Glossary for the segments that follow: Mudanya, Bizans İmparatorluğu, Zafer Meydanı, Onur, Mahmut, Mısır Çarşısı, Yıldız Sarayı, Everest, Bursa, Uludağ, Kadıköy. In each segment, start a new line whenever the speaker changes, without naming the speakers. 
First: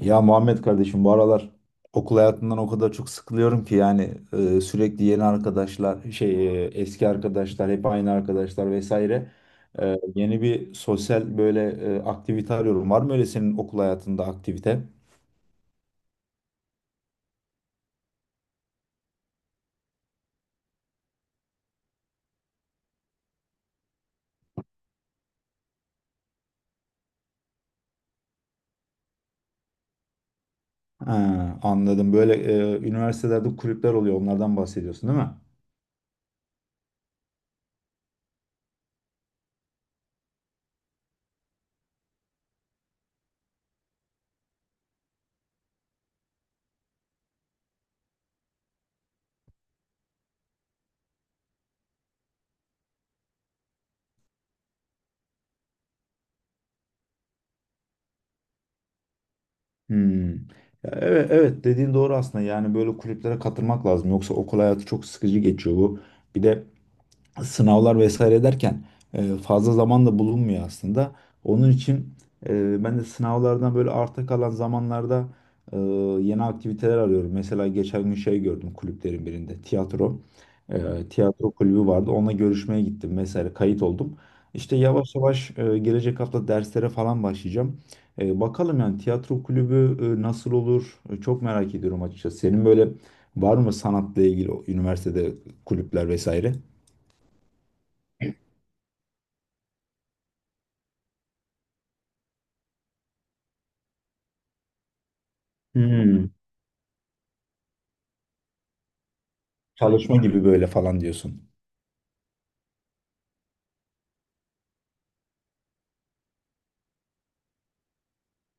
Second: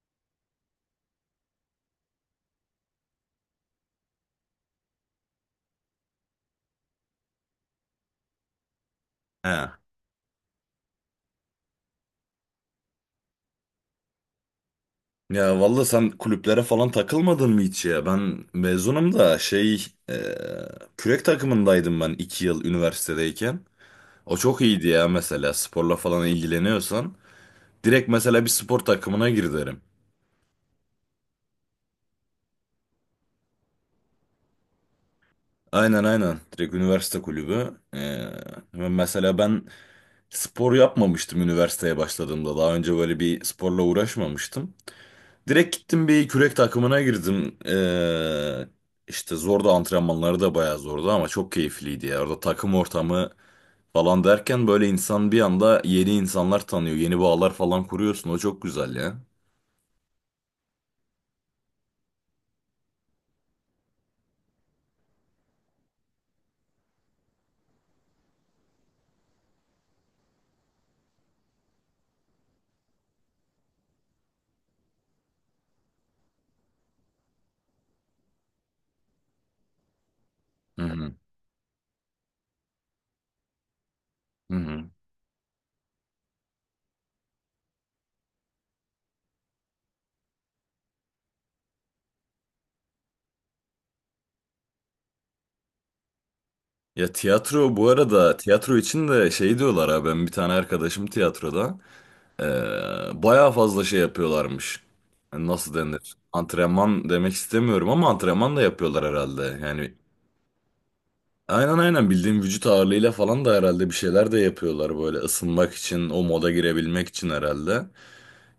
Ya Muhammed kardeşim bu aralar okul hayatından o kadar çok sıkılıyorum ki yani sürekli yeni arkadaşlar eski arkadaşlar hep aynı arkadaşlar vesaire.
He.
Yeni bir sosyal böyle aktivite arıyorum. Var mı öyle senin okul hayatında aktivite?
Ya valla, sen kulüplere falan takılmadın mı hiç ya? Ben mezunum da kürek takımındaydım ben 2 yıl üniversitedeyken. O çok iyiydi ya, mesela sporla falan ilgileniyorsan. Direkt mesela bir spor takımına gir derim.
Ha, anladım. Böyle üniversitelerde kulüpler oluyor. Onlardan bahsediyorsun değil mi?
Aynen, aynen, direkt üniversite kulübü. Ve mesela ben spor yapmamıştım üniversiteye başladığımda. Daha önce böyle bir sporla uğraşmamıştım. Direkt gittim, bir kürek takımına girdim. İşte zordu, antrenmanları da bayağı zordu ama çok keyifliydi ya. Orada takım ortamı falan derken böyle insan bir anda yeni insanlar tanıyor. Yeni bağlar falan kuruyorsun. O çok güzel ya.
Hmm. Ya evet, evet, dediğin doğru aslında. Yani böyle kulüplere katılmak lazım. Yoksa okul hayatı çok sıkıcı geçiyor bu. Bir de sınavlar vesaire derken fazla zaman da bulunmuyor aslında. Onun için ben de sınavlardan böyle arta kalan zamanlarda e, yeni aktiviteler arıyorum. Mesela geçen gün şey gördüm kulüplerin birinde tiyatro.
Hı
E,
hı.
Tiyatro kulübü vardı. Onunla görüşmeye gittim vesaire kayıt oldum.
Hı
İşte
hı.
yavaş yavaş gelecek hafta derslere falan başlayacağım. Bakalım yani tiyatro kulübü nasıl olur? Çok merak ediyorum açıkçası. Senin böyle var mı sanatla ilgili o üniversitede kulüpler vesaire?
Ya tiyatro, bu arada tiyatro için de şey diyorlar, ha, ben bir tane arkadaşım tiyatroda bayağı fazla şey yapıyorlarmış. Yani, nasıl denir?
Hmm,
Antrenman demek istemiyorum ama antrenman da yapıyorlar herhalde. Yani
Çalışma gibi böyle falan diyorsun.
aynen, aynen, bildiğim vücut ağırlığıyla falan da herhalde bir şeyler de yapıyorlar böyle, ısınmak için, o moda girebilmek için herhalde.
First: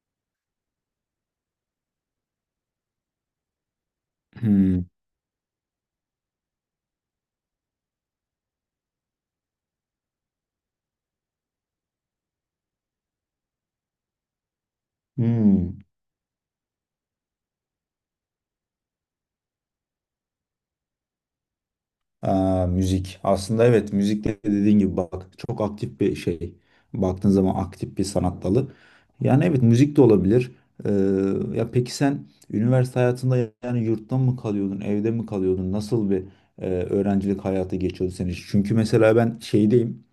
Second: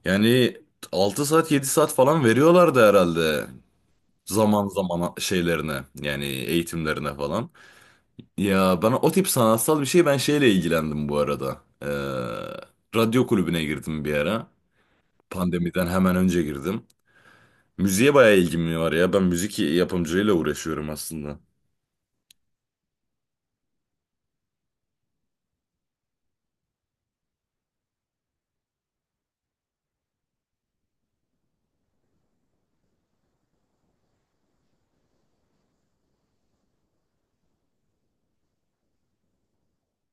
Yani 6 saat 7 saat falan veriyorlardı herhalde, zaman
Hmm,
zaman şeylerine, yani eğitimlerine falan. Ya bana o tip sanatsal bir şey, ben şeyle ilgilendim bu arada. Radyo kulübüne girdim bir ara,
hmm.
pandemiden hemen önce girdim. Müziğe bayağı ilgim var ya, ben müzik yapımcılığıyla uğraşıyorum aslında.
Aa, müzik. Aslında evet müzik de dediğin gibi bak çok aktif bir şey. Baktığın zaman aktif bir sanat dalı. Yani evet müzik de olabilir. Ya peki sen üniversite hayatında yani yurtta mı kalıyordun, evde mi kalıyordun? Nasıl bir öğrencilik hayatı geçiyordu senin için? Çünkü mesela ben şeydeyim.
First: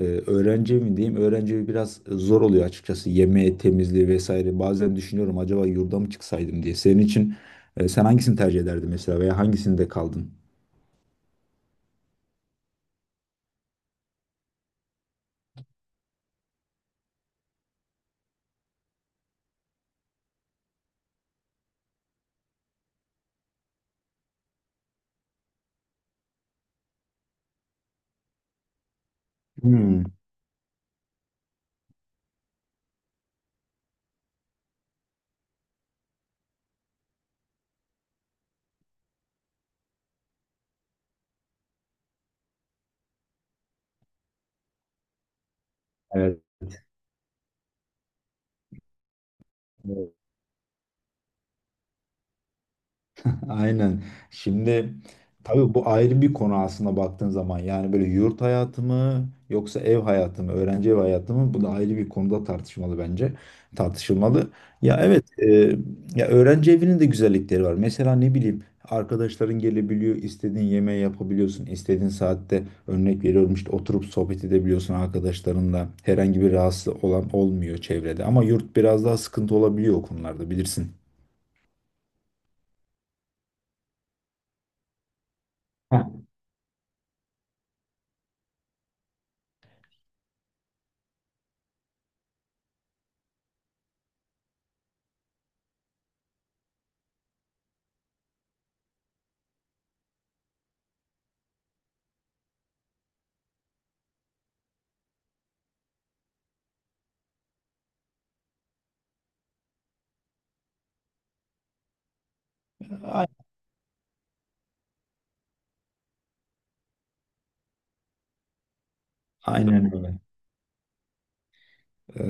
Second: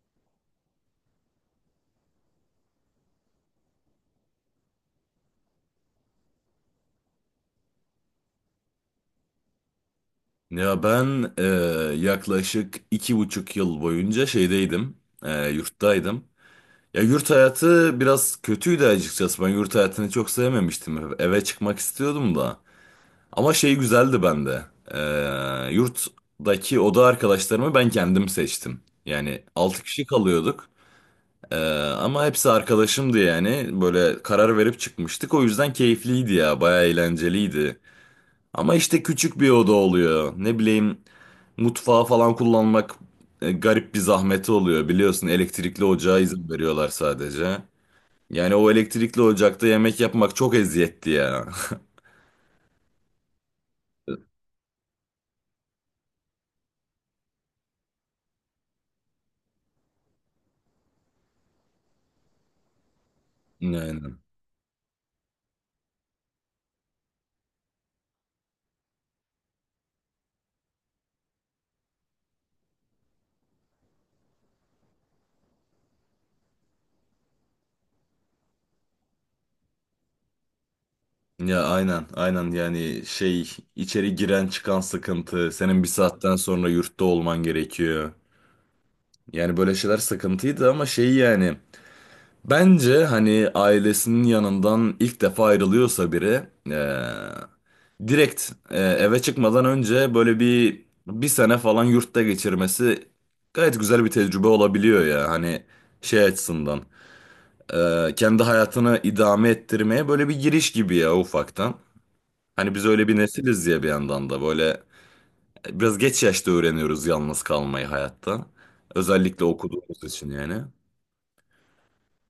Öğrenci mi diyeyim? Öğrenci evi biraz zor oluyor açıkçası. Yeme, temizliği vesaire. Bazen düşünüyorum acaba yurda mı çıksaydım diye. Senin için sen hangisini tercih ederdin mesela veya hangisinde kaldın?
Ya ben yaklaşık 2,5 yıl boyunca şeydeydim, yurttaydım. Ya yurt hayatı biraz kötüydü açıkçası. Ben yurt hayatını çok sevmemiştim. Eve çıkmak istiyordum da. Ama şey güzeldi bende. Yurttaki oda arkadaşlarımı ben kendim seçtim. Yani 6
Hmm,
kişi kalıyorduk. E, Ama hepsi arkadaşımdı yani. Böyle karar verip çıkmıştık. O yüzden keyifliydi ya. Bayağı eğlenceliydi. Ama işte küçük bir oda oluyor. Ne bileyim, mutfağı falan kullanmak garip bir zahmeti oluyor, biliyorsun. Elektrikli ocağa, evet,
evet.
izin veriyorlar sadece. Yani o elektrikli ocakta yemek yapmak çok eziyetli ya.
Aynen. Şimdi tabii bu ayrı bir konu aslında baktığın zaman. Yani böyle yurt hayatı mı yoksa ev hayatı mı, öğrenci ev hayatı mı? Bu da ayrı bir konuda tartışmalı bence.
Aynen.
Tartışılmalı. Ya evet, ya öğrenci evinin de güzellikleri var. Mesela ne bileyim arkadaşların gelebiliyor, istediğin yemeği yapabiliyorsun, istediğin saatte örnek veriyorum işte oturup sohbet edebiliyorsun arkadaşlarınla. Herhangi bir rahatsız olan olmuyor çevrede. Ama yurt biraz daha sıkıntı olabiliyor o konularda bilirsin.
Ya aynen, aynen, yani şey, içeri giren çıkan sıkıntı, senin bir
Ha,
saatten sonra yurtta olman gerekiyor. Yani böyle şeyler sıkıntıydı ama şey, yani, bence hani ailesinin yanından ilk defa ayrılıyorsa biri, direkt eve çıkmadan önce böyle bir sene falan yurtta geçirmesi gayet güzel bir tecrübe olabiliyor ya, hani şey açısından, kendi hayatını idame ettirmeye böyle bir giriş gibi ya, ufaktan. Hani biz öyle bir
a-
nesiliz ya, bir yandan da böyle biraz geç yaşta öğreniyoruz yalnız kalmayı hayatta, özellikle
aynen
okuduğumuz
öyle.
için yani.
Ee,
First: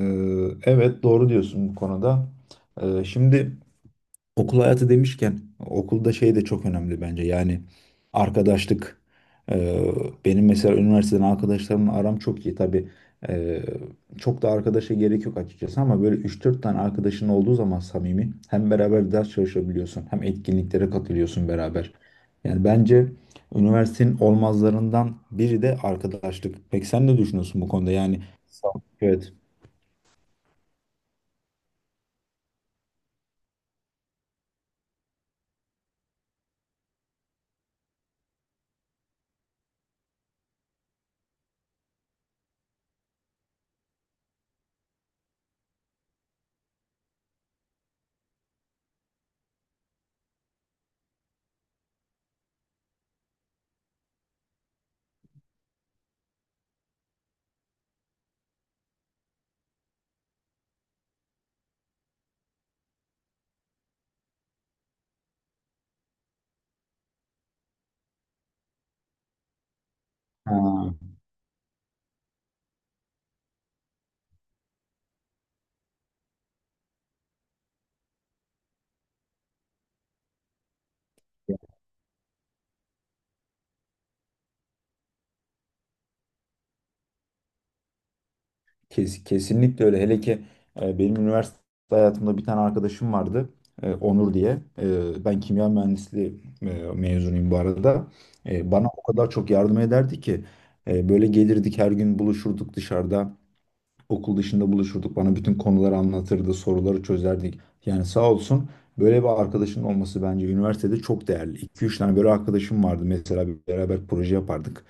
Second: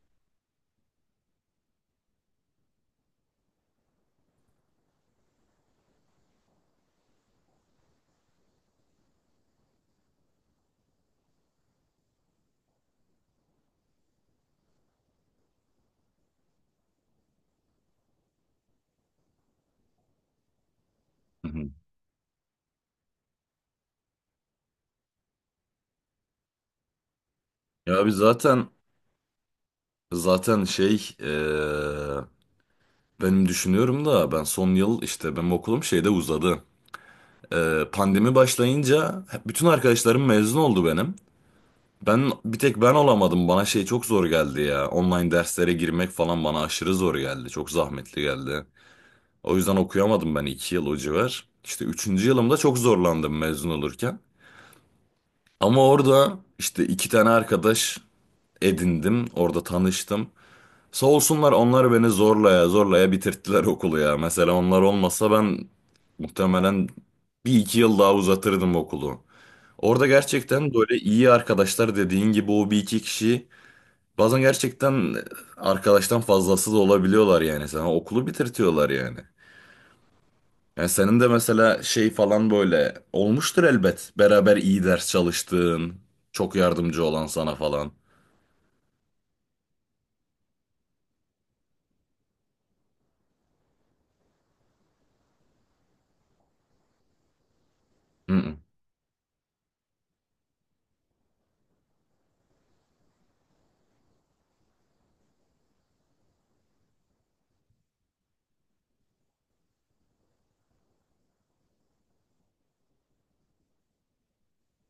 evet doğru diyorsun bu konuda. Şimdi okul hayatı demişken okulda şey de çok önemli bence. Yani arkadaşlık. Ee, Benim mesela üniversiteden arkadaşlarımla aram çok iyi. Tabii ee, çok da arkadaşa gerek yok açıkçası ama böyle üç dört tane arkadaşın olduğu zaman samimi hem beraber ders çalışabiliyorsun hem etkinliklere
Hı
katılıyorsun
hı.
beraber. Yani bence üniversitenin olmazlarından biri de arkadaşlık. Peki sen ne düşünüyorsun bu konuda?
Ya biz
Yani,
zaten,
sağ ol. Evet.
Zaten şey eee, benim düşünüyorum da, ben son yıl, işte benim okulum şeyde uzadı. Pandemi başlayınca bütün arkadaşlarım mezun oldu benim. Bir tek ben olamadım. Bana şey çok zor geldi ya. Online derslere girmek falan bana aşırı zor geldi. Çok zahmetli geldi. O yüzden okuyamadım ben 2 yıl o civar. İşte üçüncü yılımda çok zorlandım mezun olurken. Ama orada işte iki tane arkadaş edindim. Orada tanıştım. Sağ olsunlar, onlar beni zorlaya zorlaya bitirttiler okulu ya. Mesela onlar olmasa ben muhtemelen bir iki yıl daha uzatırdım okulu. Orada gerçekten böyle
Ha.
iyi arkadaşlar, dediğin gibi, o bir iki kişi bazen gerçekten arkadaştan fazlası da olabiliyorlar yani, sana okulu bitirtiyorlar yani. Yani senin de mesela şey falan böyle olmuştur elbet. Beraber iyi ders çalıştığın, çok yardımcı olan sana falan.
Kesinlikle öyle. Hele ki benim üniversite hayatımda bir tane arkadaşım vardı. Onur diye. Ben kimya mühendisliği mezunuyum bu arada.
Hı hı.
Bana o kadar çok yardım ederdi ki. Böyle gelirdik her gün buluşurduk dışarıda. Okul dışında buluşurduk. Bana bütün konuları anlatırdı, soruları çözerdik. Yani sağ olsun böyle bir arkadaşın olması bence üniversitede çok değerli. 2 üç tane böyle arkadaşım vardı. Mesela bir beraber proje yapardık.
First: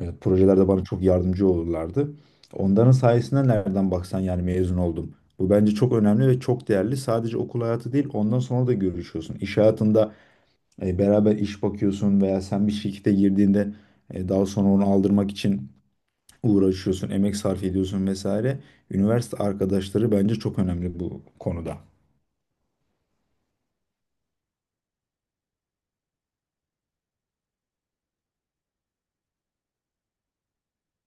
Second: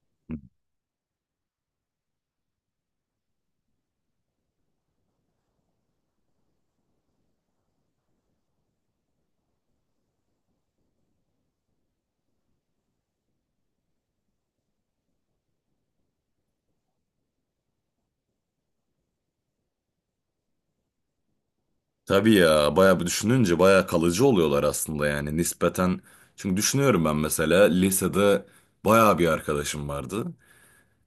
Projelerde bana çok yardımcı olurlardı. Onların sayesinde nereden baksan yani mezun oldum. Bu bence çok önemli ve çok değerli. Sadece okul hayatı değil, ondan sonra da görüşüyorsun. İş hayatında beraber iş bakıyorsun veya sen bir şirkete girdiğinde daha sonra onu aldırmak için uğraşıyorsun, emek sarf ediyorsun vesaire. Üniversite arkadaşları bence çok önemli bu konuda.
Tabii ya, bayağı bir düşününce bayağı kalıcı oluyorlar aslında yani, nispeten. Çünkü düşünüyorum, ben mesela lisede bayağı bir arkadaşım vardı.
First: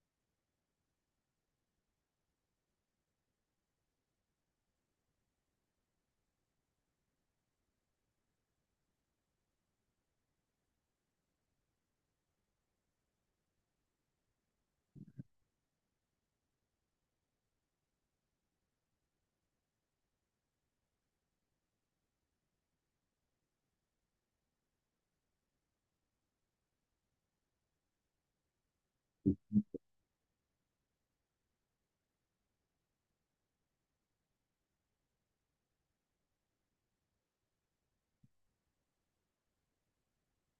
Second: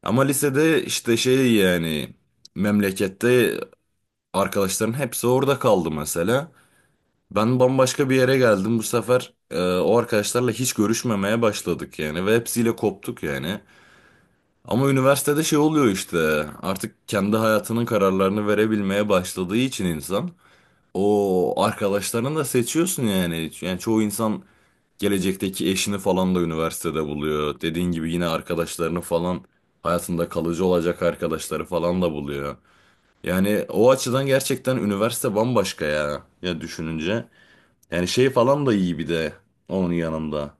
Ama lisede işte şey yani, memlekette arkadaşların hepsi orada kaldı mesela. Ben bambaşka bir yere geldim bu sefer, o arkadaşlarla hiç görüşmemeye başladık yani ve hepsiyle koptuk yani. Ama üniversitede şey oluyor işte, artık kendi hayatının kararlarını verebilmeye başladığı için insan. O arkadaşlarını da seçiyorsun yani. Yani çoğu insan gelecekteki eşini falan da üniversitede buluyor. Dediğin gibi yine arkadaşlarını falan, hayatında kalıcı olacak arkadaşları falan da buluyor. Yani o açıdan gerçekten üniversite bambaşka ya. Ya düşününce. Yani şey falan da iyi, bir de onun yanında.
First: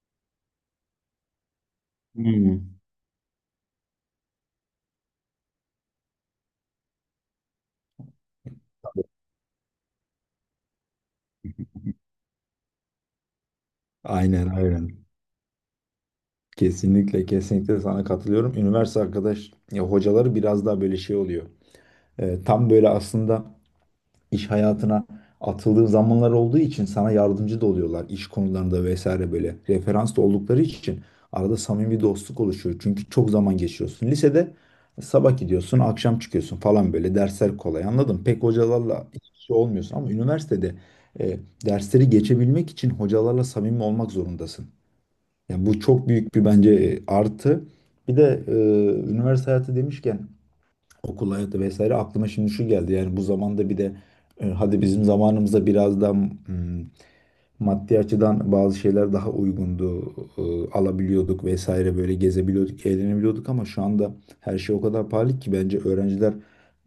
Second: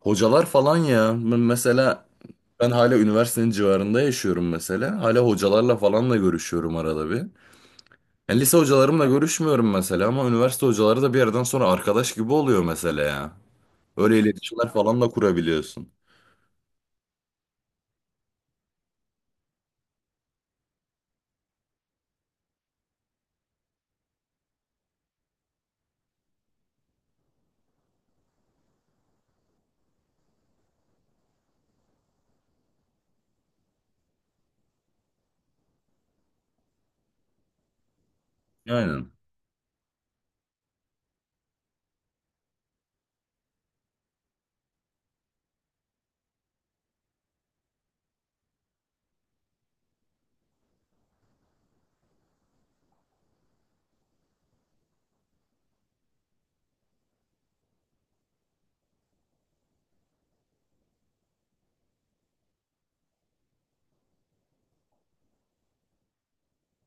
Hocalar falan ya. Mesela ben
Hmm.
hala üniversitenin civarında yaşıyorum mesela. Hala hocalarla falan da görüşüyorum arada bir. Ya lise hocalarımla görüşmüyorum mesela ama üniversite hocaları da bir yerden sonra arkadaş gibi oluyor mesela ya. Öyle
Aynen
iletişimler falan
aynen.
da kurabiliyorsun.
Kesinlikle kesinlikle sana katılıyorum. Üniversite arkadaş ya hocaları biraz daha böyle şey oluyor. Tam böyle aslında iş hayatına atıldığın zamanlar olduğu için sana yardımcı da oluyorlar iş konularında vesaire böyle referans da oldukları için arada samimi bir dostluk oluşuyor. Çünkü çok zaman geçiriyorsun. Lisede sabah gidiyorsun, akşam çıkıyorsun falan böyle dersler kolay. Anladım. Pek hocalarla
Aynen.
şey olmuyorsun ama üniversitede e, dersleri geçebilmek için hocalarla samimi olmak zorundasın. Yani bu çok büyük bir bence artı. Bir de üniversite hayatı demişken okul hayatı vesaire aklıma şimdi şu geldi. Yani bu zamanda bir de hadi bizim zamanımızda biraz daha maddi açıdan bazı şeyler daha uygundu. Alabiliyorduk vesaire böyle gezebiliyorduk, eğlenebiliyorduk ama şu anda her şey o kadar pahalı ki bence öğrenciler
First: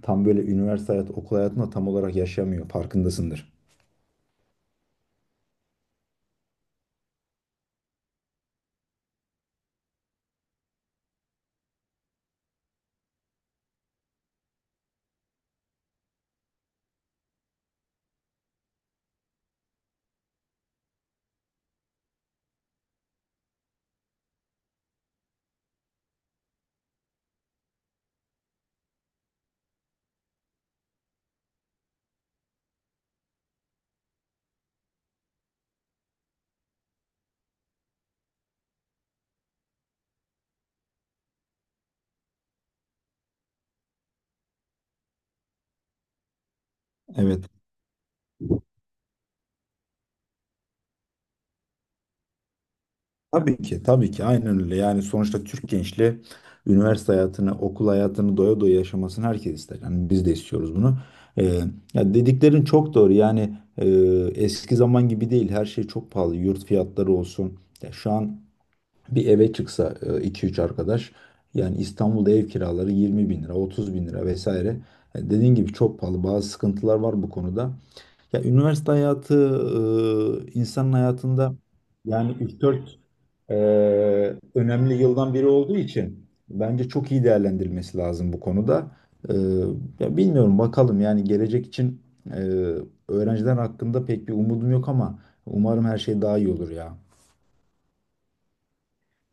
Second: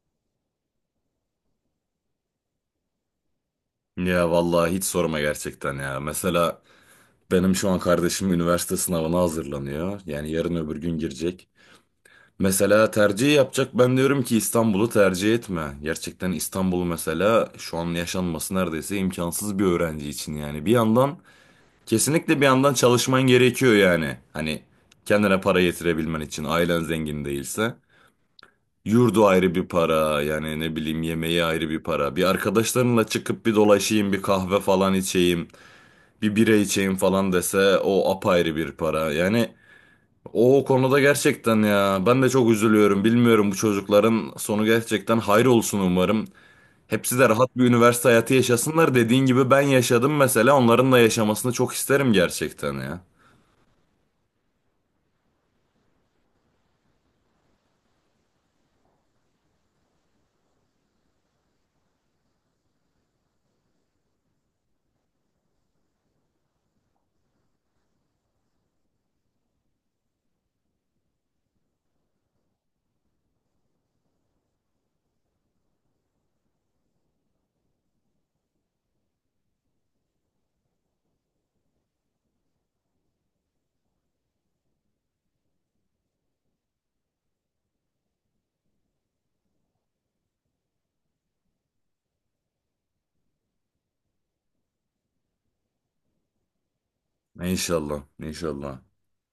tam böyle üniversite hayatı, okul hayatında tam olarak yaşamıyor. Farkındasındır.
Ya vallahi hiç sorma gerçekten ya. Mesela benim şu an kardeşim üniversite sınavına hazırlanıyor. Yani yarın öbür gün girecek. Mesela tercih yapacak. Ben diyorum ki İstanbul'u tercih etme. Gerçekten İstanbul mesela şu an yaşanması neredeyse imkansız bir öğrenci için yani. Bir yandan Kesinlikle bir yandan çalışman gerekiyor yani. Hani kendine para getirebilmen için, ailen zengin değilse. Yurdu ayrı bir para yani, ne bileyim, yemeği ayrı bir para. Bir, arkadaşlarınla çıkıp bir dolaşayım, bir kahve falan içeyim, bir bira içeyim falan dese, o apayrı bir para. Yani o konuda gerçekten ya, ben de çok üzülüyorum, bilmiyorum, bu çocukların sonu gerçekten hayır olsun umarım. Hepsi de
Evet.
rahat bir üniversite hayatı yaşasınlar, dediğin gibi ben yaşadım mesela, onların da yaşamasını çok isterim gerçekten ya.
Tabii ki, tabii ki. Aynen öyle. Yani sonuçta Türk gençliği üniversite hayatını, okul hayatını doya doya yaşamasını herkes ister. Yani biz de istiyoruz bunu. Ee, Ya dediklerin çok doğru. Yani eski zaman gibi değil. Her şey çok pahalı. Yurt fiyatları olsun. Ya şu an bir eve çıksa iki üç arkadaş yani İstanbul'da ev kiraları 20 bin lira, 30 bin lira vesaire. Dediğin gibi çok pahalı. Bazı sıkıntılar var bu konuda. Ya üniversite hayatı insanın hayatında yani üç dört e, önemli yıldan biri olduğu için bence çok iyi değerlendirilmesi lazım bu konuda. E, Ya bilmiyorum bakalım yani gelecek için e, öğrenciler hakkında pek bir umudum yok ama umarım her şey daha iyi olur ya.
İnşallah, inşallah.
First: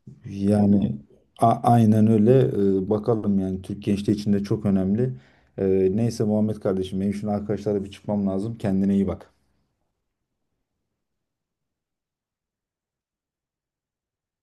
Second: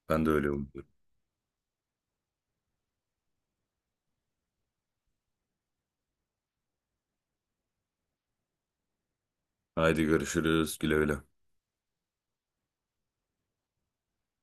Ben de öyle umuyorum.
Yani aynen öyle. Bakalım yani Türk gençliği için de çok önemli. Neyse Muhammed kardeşim benim şimdi arkadaşlarla bir çıkmam lazım. Kendine iyi bak.
Haydi görüşürüz. Güle güle.